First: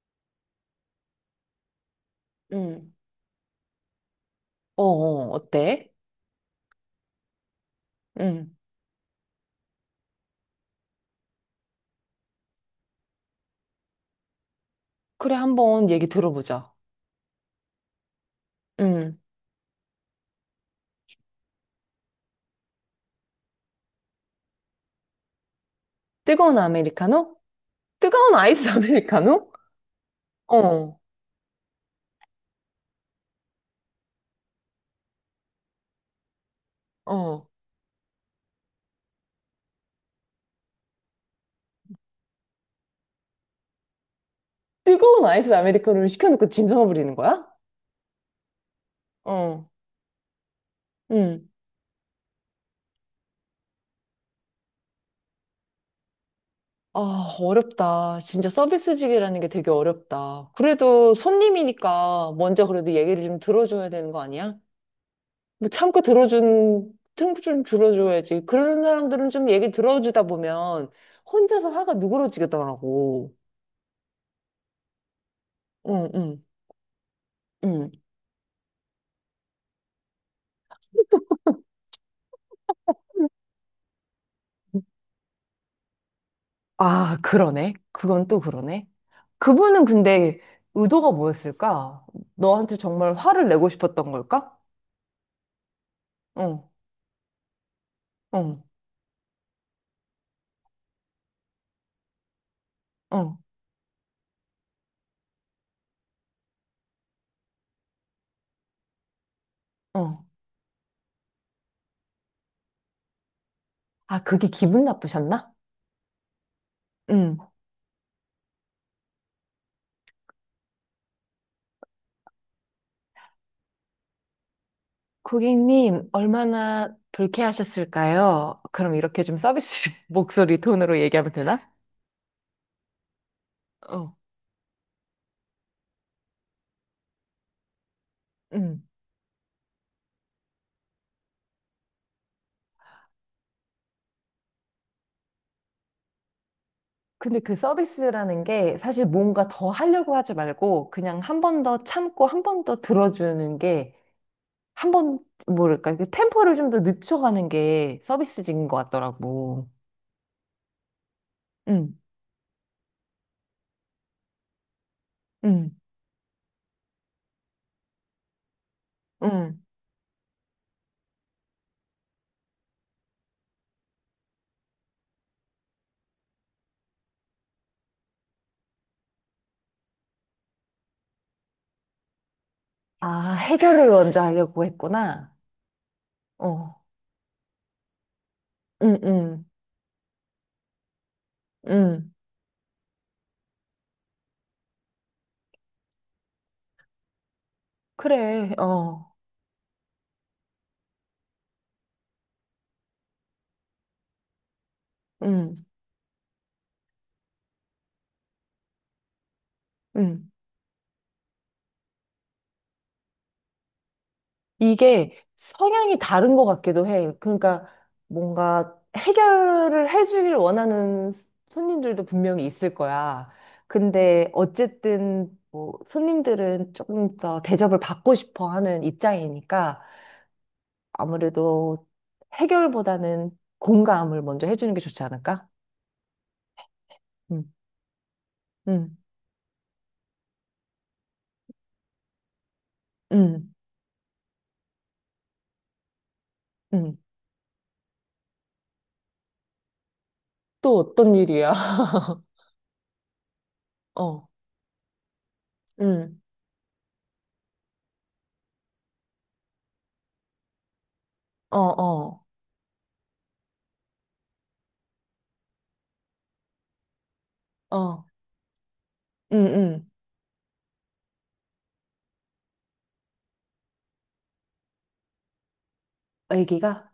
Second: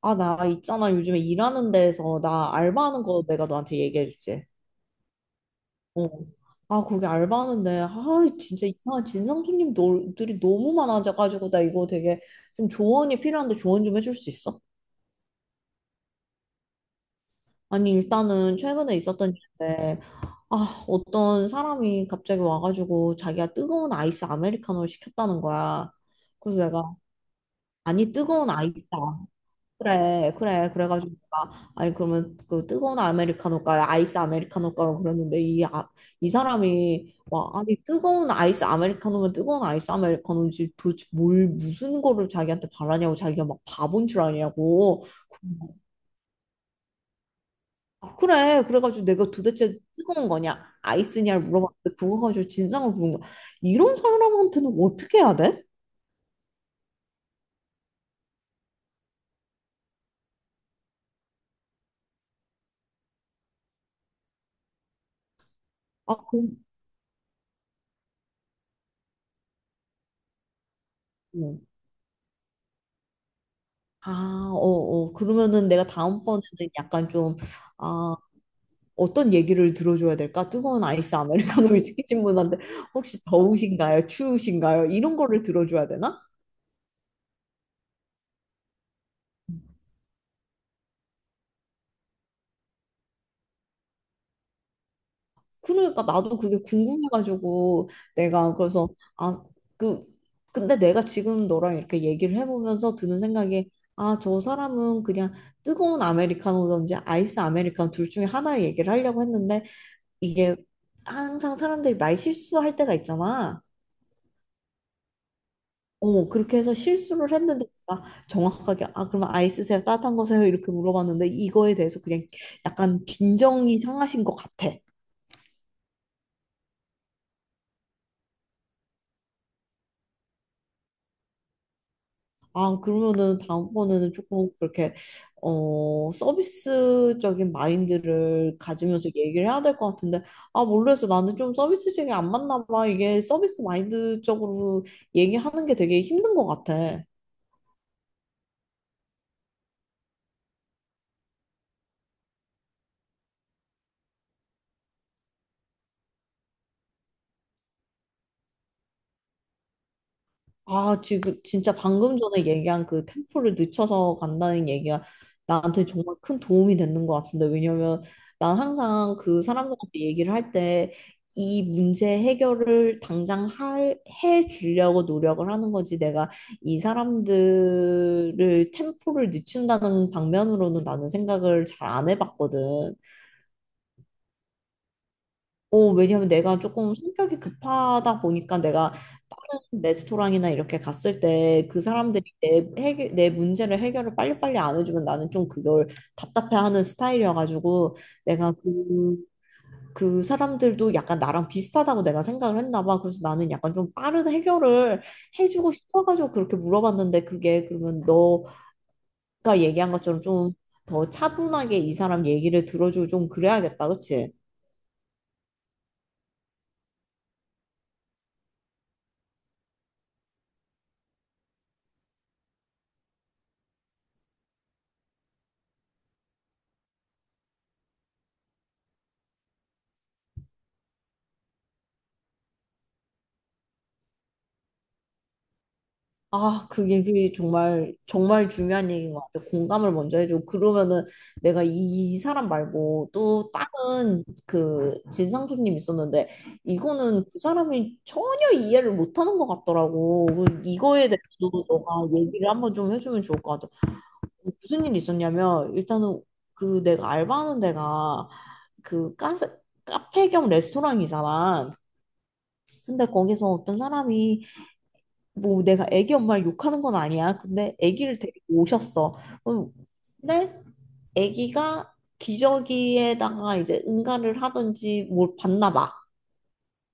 아, 나 있잖아. 요즘에 일하는 데에서 나 응. 알바하는 거 내가 너한테 얘기해 주지. 어, 어, 어때? 어. 아, 거기 알바하는데, 응. 진짜 이상한 진상 손님들이 너무 많아져가지고, 나 이거 되게 좀 조언이 필요한데 조언 좀 해줄 수 있어? 그래, 한번 얘기 들어보자. 아니, 일단은 최근에 응. 있었던 일인데, 어떤 사람이 갑자기 와가지고 자기가 뜨거운 아이스 아메리카노를 시켰다는 거야. 뜨거운 그래서 내가, 아메리카노? 아니, 뜨거운 뜨거운 아이스 아이스. 아메리카노? 그래. 어, 그래가지고 내가 아니 그러면 그 뜨거운 아메리카노가 아이스 아메리카노가 그랬는데 이 사람이 어. 와 아니 뜨거운 아이스 아메리카노면 뜨거운 아이스 아메리카노지 도대체 뭘 무슨 거를 자기한테 바라냐고 자기가 막 바본 줄 아냐고. 뜨거운 아이스 아메리카노를 시켜놓고 진상을 부리는 거야? 그래 그래가지고 내가 어, 도대체 뜨거운 거냐 아이스냐를 응. 물어봤는데 그거 가지고 진상을 부른 거야. 이런 사람한테는 어떻게 해야 돼? 아, 어렵다. 진짜 서비스직이라는 게 되게 어렵다. 그래도 손님이니까 먼저 그래도 얘기를 좀 들어줘야 되는 거 아니야? 뭐 아 그럼. 참고 좀 들어줘야지. 그런 사람들은 좀 얘기 들어주다 보면 혼자서 어. 화가 누그러지겠더라고. 그러면은 내가 응, 다음번에는 응, 약간 좀, 응. 아, 어떤 얘기를 들어줘야 될까? 뜨거운 아이스 아메리카노를 시키신 분한테 혹시 더우신가요? 추우신가요? 이런 거를 들어줘야 되나? 아, 그러네. 그건 또 그러네. 그분은 근데 의도가 뭐였을까? 너한테 정말 화를 내고 싶었던 걸까? 그러니까 나도 그게 응, 궁금해가지고 내가 응, 그래서 아, 그 근데 내가 지금 너랑 이렇게 얘기를 해보면서 드는 응, 생각이, 아, 저 사람은 그냥 뜨거운 아메리카노든지 아이스 아메리카노 둘 중에 하나를 얘기를 하려고 했는데 응. 이게 항상 사람들이 말 실수할 때가 있잖아. 아, 그게 기분 나쁘셨나? 어, 그렇게 해서 실수를 응. 했는데 제가 정확하게 아 그러면 아이스세요 따뜻한 거세요 이렇게 물어봤는데 이거에 대해서 그냥 약간 빈정이 상하신 것 같아. 고객님, 얼마나 불쾌하셨을까요? 그럼 이렇게 좀 서비스 목소리 톤으로 얘기하면 되나? 아 그러면은 다음번에는 어, 조금 그렇게 서비스적인 마인드를 음. 가지면서 얘기를 해야 될 것 같은데. 아 모르겠어, 나는 좀 서비스적이 안 맞나 봐. 이게 서비스 마인드적으로 얘기하는 게 되게 힘든 것 같아. 근데 그 서비스라는 게 사실 뭔가 더 하려고 하지 말고 그냥 한 번 더 참고 한 번 더 들어주는 게 한 번, 뭐랄까, 그 템포를 좀 더 늦춰가는 게 서비스직인 것 같더라고. 아, 지금 진짜 응, 방금 전에 얘기한 그 템포를 늦춰서 간다는 얘기가 응, 나한테 정말 큰 도움이 되는 것 같은데, 왜냐면 난 항상 그 응. 사람들한테 얘기를 할 때 이 문제 해결을 해 주려고 노력을 하는 거지. 내가 이 사람들을 템포를 늦춘다는 방면으로는 나는 생각을 잘 안 해봤거든. 아, 해결을 먼저 하려고 했구나. 어, 왜냐면 내가 어, 조금 성격이 급하다 보니까 내가 응, 응, 다른 레스토랑이나 이렇게 갔을 때 그 응. 사람들이 내 문제를 해결을 빨리빨리 안 해주면 나는 좀 그걸 답답해하는 스타일이어가지고 그래, 내가 어, 그, 그 사람들도 약간 나랑 비슷하다고 내가 생각을 했나 봐. 그래서 나는 약간 좀 빠른 해결을 응, 해주고 싶어가지고 그렇게 물어봤는데, 그게 그러면 너가 얘기한 것처럼 응. 좀 더 차분하게 이 사람 얘기를 들어주고 좀 그래야겠다. 그치? 이게 성향이 다른 것 같기도 해. 그러니까 뭔가 해결을 해주길 원하는 손님들도 분명히 있을 거야. 근데 어쨌든 뭐 손님들은 조금 더 대접을 받고 싶어 하는 입장이니까 아무래도 해결보다는 공감을 먼저 해주는 게 좋지 않을까? 아, 그 얘기 음, 정말, 정말 중요한 음, 얘기인 것 같아. 공감을 먼저 해주고, 그러면은 내가 이, 이 사람 말고 또 음, 다른 그 진상 손님 있었는데, 음. 이거는 그 사람이 전혀 이해를 못 하는 것 같더라고. 그 또 이거에 어떤 일이야? 대해서도 너가 얘기를 한번 좀 해주면 좋을 것 같아. 어, 무슨 일이 있었냐면, 음, 일단은 그 내가 알바하는 데가 그 카페, 카페 겸 어, 레스토랑이잖아. 어, 근데 거기서 어떤 사람이 뭐 내가 애기 엄마를 욕하는 건 아니야. 근데 어, 애기를 데리고 오셨어. 음, 음, 음. 근데 애기가 기저귀에다가 이제 응가를 하든지 뭘 봤나 봐. 애기가?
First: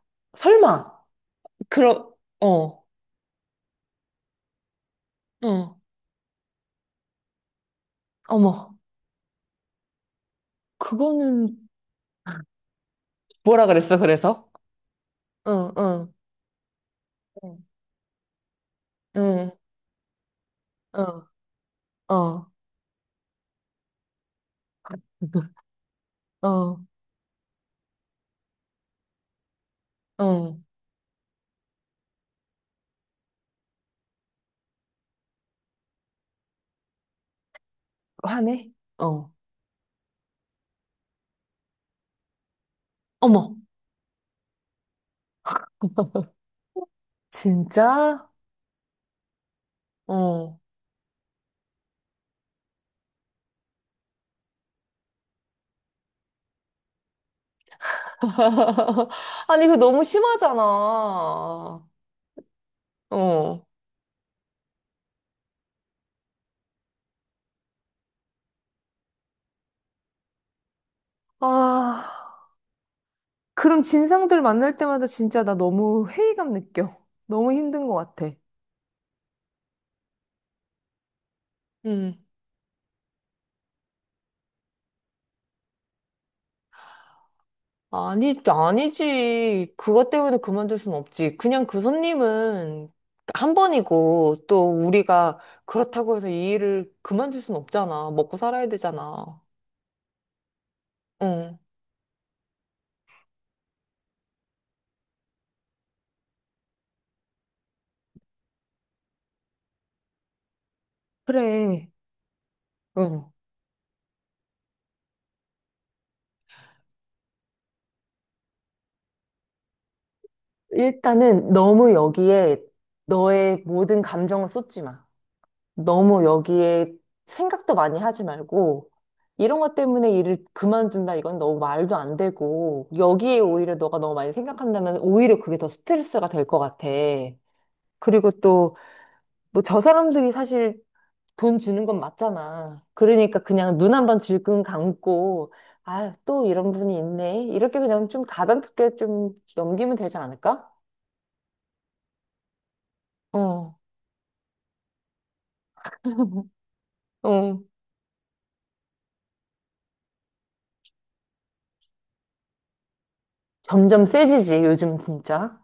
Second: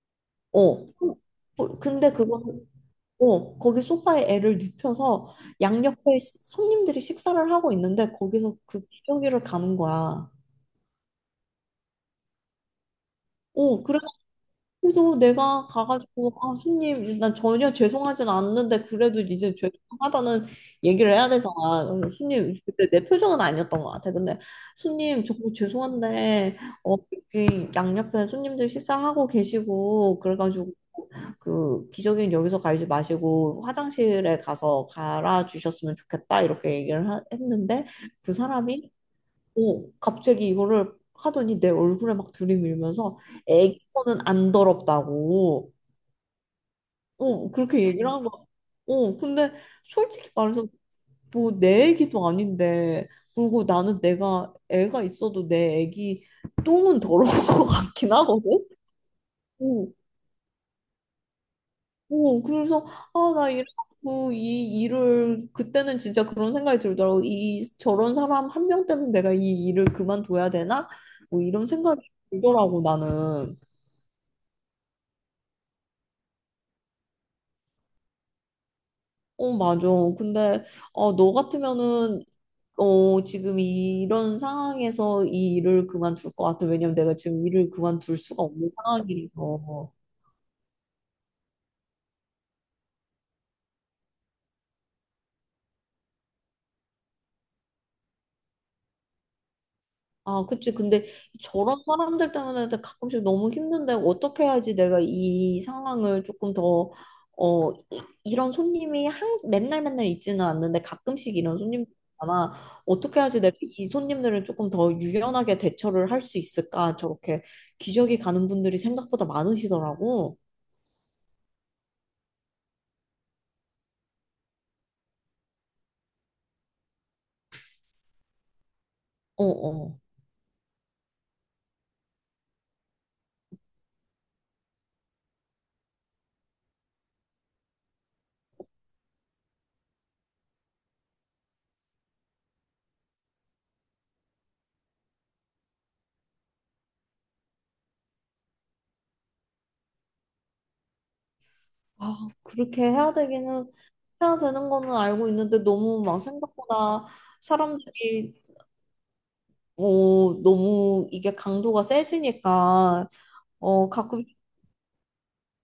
어. 설마? 뭐, 근데 그럼, 그거는 어, 어, 거기 소파에 애를 눕혀서 응, 양옆에 손님들이 식사를 하고 있는데 거기서 어머. 그 기저귀를 가는 거야. 그거는 뭐라 어, 그랬어, 그래. 그래서? 그래서 내가 응, 응, 가가지고 아 손님 난 응, 전혀 죄송하진 않는데 그래도 응, 이제 죄송하다는 얘기를 어, 해야 되잖아. 그래서 손님, 그때 내 표정은 아니었던 것 같아. 근데 손님 정말 죄송한데 어, 어 여기 양옆에 손님들 식사하고 계시고 어, 그래가지고 그 기저귀는 여기서 갈지 마시고 화장실에 가서 갈아 주셨으면 좋겠다 이렇게 했는데 그 화내? 사람이 어, 오, 갑자기 이거를 하더니 내 얼굴에 막 들이밀면서 어머. 애기 거는 안 더럽다고. 오, 그렇게 얘기를 한 진짜? 거야. 오, 근데 솔직히 어. 말해서 뭐 내 애기도 아닌데, 그리고 나는 내가 애가 있어도 내 애기 똥은 더러울 것 같긴 하거든. 아니, 그거 어, 너무 심하잖아. 오, 그래서 아, 나 어. 이래갖고 이 일을, 그때는 진짜 그런 생각이 들더라고. 이 저런 사람 한 명 때문에 내가 이 일을 그만둬야 되나? 뭐 이런 생각이 아, 들더라고 나는. 그럼 진상들 만날 때마다 진짜 나 너무 회의감 느껴. 너무 힘든 것 같아. 어, 맞아. 근데 어, 너 같으면은 음. 어, 지금 이런 상황에서 이 일을 그만둘 것 같아? 왜냐면 내가 지금 일을 그만둘 아니, 수가 없는 아니지. 상황이라서. 그것 때문에 그만둘 순 없지. 그냥 그 손님은 한 번이고, 또 우리가 그렇다고 해서 이 일을 그만둘 순 없잖아. 먹고 살아야 되잖아. 아, 그치. 근데 응, 저런 사람들 때문에 가끔씩 너무 힘든데 어떻게 해야지 내가 이 상황을 조금 더, 어, 이런 손님이 맨날 맨날 있지는 않는데 가끔씩 이런 그래. 손님이잖아. 어떻게 응. 해야지 내가 이 손님들을 조금 더 유연하게 대처를 할 수 있을까? 저렇게 기저귀 가는 분들이 생각보다 많으시더라고. 일단은 너무 여기에 너의 모든 감정을 쏟지 마. 너무 여기에 생각도 많이 하지 말고, 어, 이런 것 어. 때문에 일을 그만둔다, 이건 너무 말도 안 되고, 여기에 오히려 너가 너무 많이 생각한다면 오히려 그게 더 스트레스가 될 것 같아. 그리고 또, 뭐 저 사람들이 사실 돈 주는 건 맞잖아. 그러니까 그냥 눈 한번 질끈 감고, 아, 또 이런 분이 있네. 이렇게 그냥 좀 가볍게 좀 넘기면 되지 않을까? 아, 그렇게 해야 되기는 어, 해야 되는 거는 알고 있는데 너무 막 생각보다 어. 사람들이 어, 너무 이게 강도가 세지니까, 어, 점점 가끔 세지지, 요즘 진짜.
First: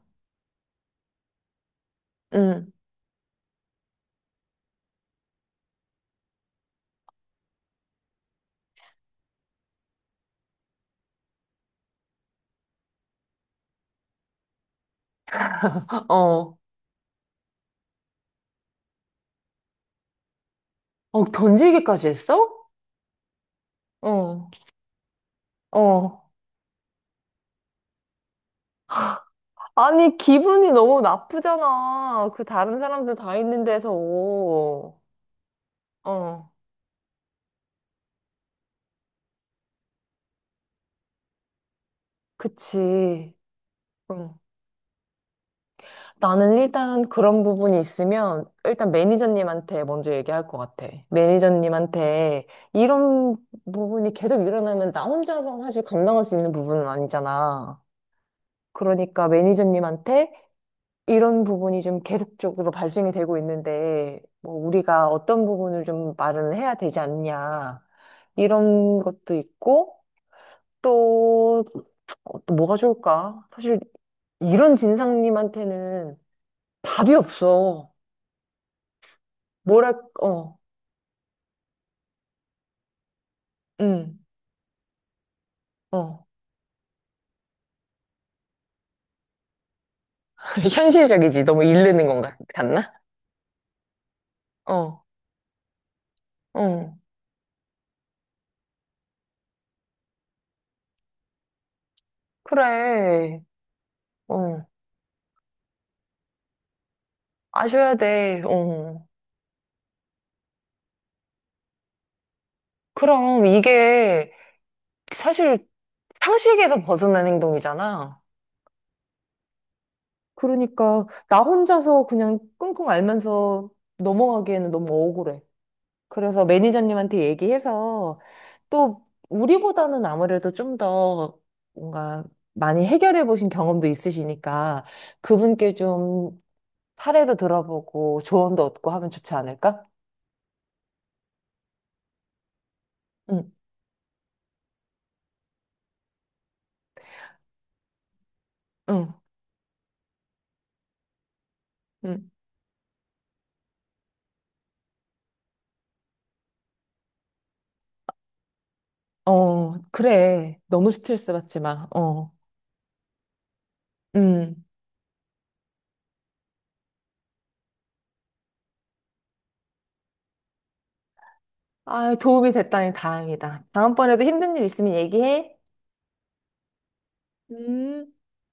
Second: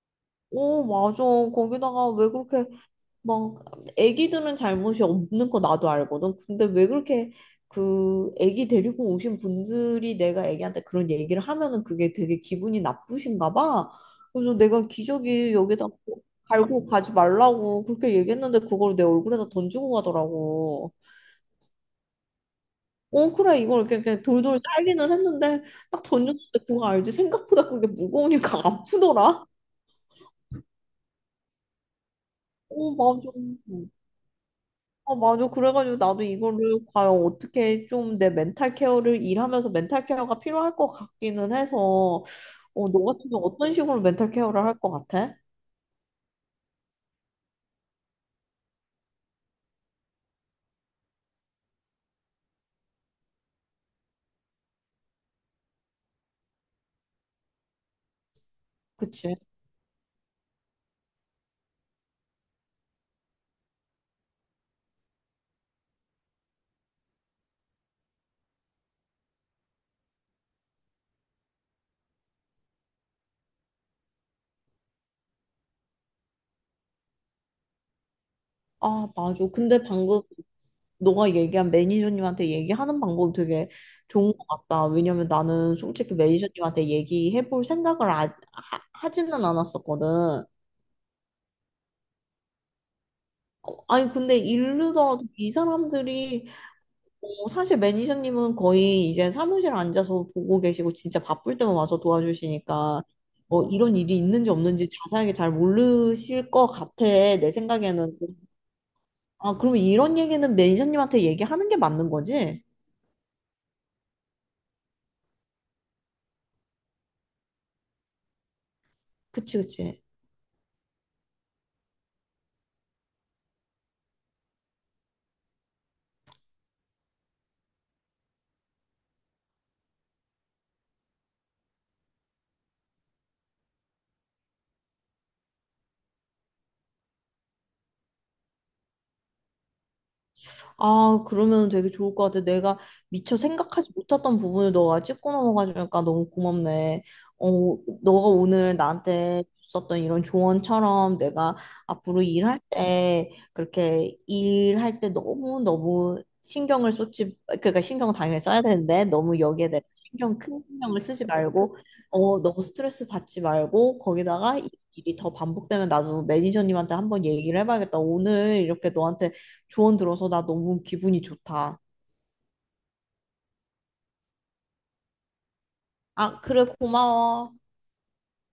오 어, 맞아. 거기다가 왜 그렇게 응, 막, 애기들은 잘못이 없는 거 나도 알거든. 근데 왜 그렇게 그 애기 데리고 오신 분들이 내가 애기한테 그런 얘기를 하면은 그게 되게 기분이 나쁘신가 봐. 그래서 내가 기저귀 여기다 뭐 어. 갈고 가지 말라고 그렇게 얘기했는데 그걸 내 얼굴에다 던지고 가더라고. 어, 던지기까지 했어? 어 그래 이걸 이렇게 어. 돌돌 쌀기는 했는데 딱 어. 던졌는데 그거 알지? 생각보다 그게 무거우니까 아프더라. 아니, 기분이 너무 나쁘잖아. 그 다른 어 사람들 맞아. 다 있는 데서. 아 맞아. 그래가지고 나도 어, 이거를 과연 어떻게 좀 내 멘탈 케어를, 일하면서 멘탈 케어가 필요할 것 같기는 해서, 어, 너 같은 그치. 경우 어떤 식으로 멘탈 응. 케어를 할 것 같아? 나는 일단 그런 부분이 있으면 일단 매니저님한테 먼저 얘기할 것 같아. 매니저님한테 이런 부분이 계속 일어나면 나 혼자서 사실 감당할 수 있는 부분은 아니잖아. 그러니까 그치? 매니저님한테 이런 부분이 좀 계속적으로 발생이 되고 있는데, 뭐, 우리가 어떤 부분을 좀 말을 해야 되지 않냐, 이런 것도 있고, 또, 어, 또 뭐가 좋을까? 사실, 이런 진상님한테는 답이 없어. 아 맞아. 근데 뭐랄, 방금 어, 너가 얘기한 매니저님한테 얘기하는 방법이 되게 응, 좋은 것 같다. 왜냐면 나는 솔직히 어. 매니저님한테 얘기해 볼 생각을 하지는 않았었거든. 현실적이지. 너무 이르는 건 같나? 아니, 근데 어, 이르더라도 이 사람들이, 응. 어, 사실 매니저님은 거의 이제 사무실 앉아서 보고 계시고 진짜 바쁠 때만 와서 도와주시니까, 그래, 어, 이런 일이 있는지 어. 없는지 자세하게 잘 모르실 것 같아. 내 아셔야 생각에는. 돼, 어. 아, 그럼 이런 얘기는 매니저님한테 얘기하는 게 맞는 거지? 그럼 사실 상식에서 벗어난 행동이잖아. 그치. 그러니까 나 혼자서 그냥 끙끙 앓면서 넘어가기에는 너무 억울해. 그래서 매니저님한테 얘기해서 또 우리보다는 아무래도 좀 더 뭔가 많이 해결해 보신 경험도 있으시니까 그분께 좀 사례도 들어보고 조언도 얻고 하면 좋지 않을까? 아, 그러면 되게 좋을 것 같아. 내가 미처 응, 생각하지 못했던 부분을 너가 짚고 넘어가주니까 너무 고맙네. 어, 너가 오늘 응, 나한테 줬었던 이런 조언처럼 내가 앞으로 응. 일할 때, 그렇게 일할 때 너무너무 신경을 쏟지, 그러니까 신경 당연히 써야 되는데 너무 여기에 어, 대해서 신경, 그래. 큰 너무 신경을 쓰지 스트레스 받지 말고, 마. 어, 어, 너무 스트레스 받지 말고, 거기다가 응. 이 일이 더 반복되면 나도 매니저님한테 한번 얘기를 해봐야겠다. 오늘 이렇게 너한테 조언 들어서 나 너무 기분이 좋다. 아, 도움이 됐다니 다행이다. 다음번에도 힘든 일 있으면 얘기해. 아, 그래, 고마워. 음.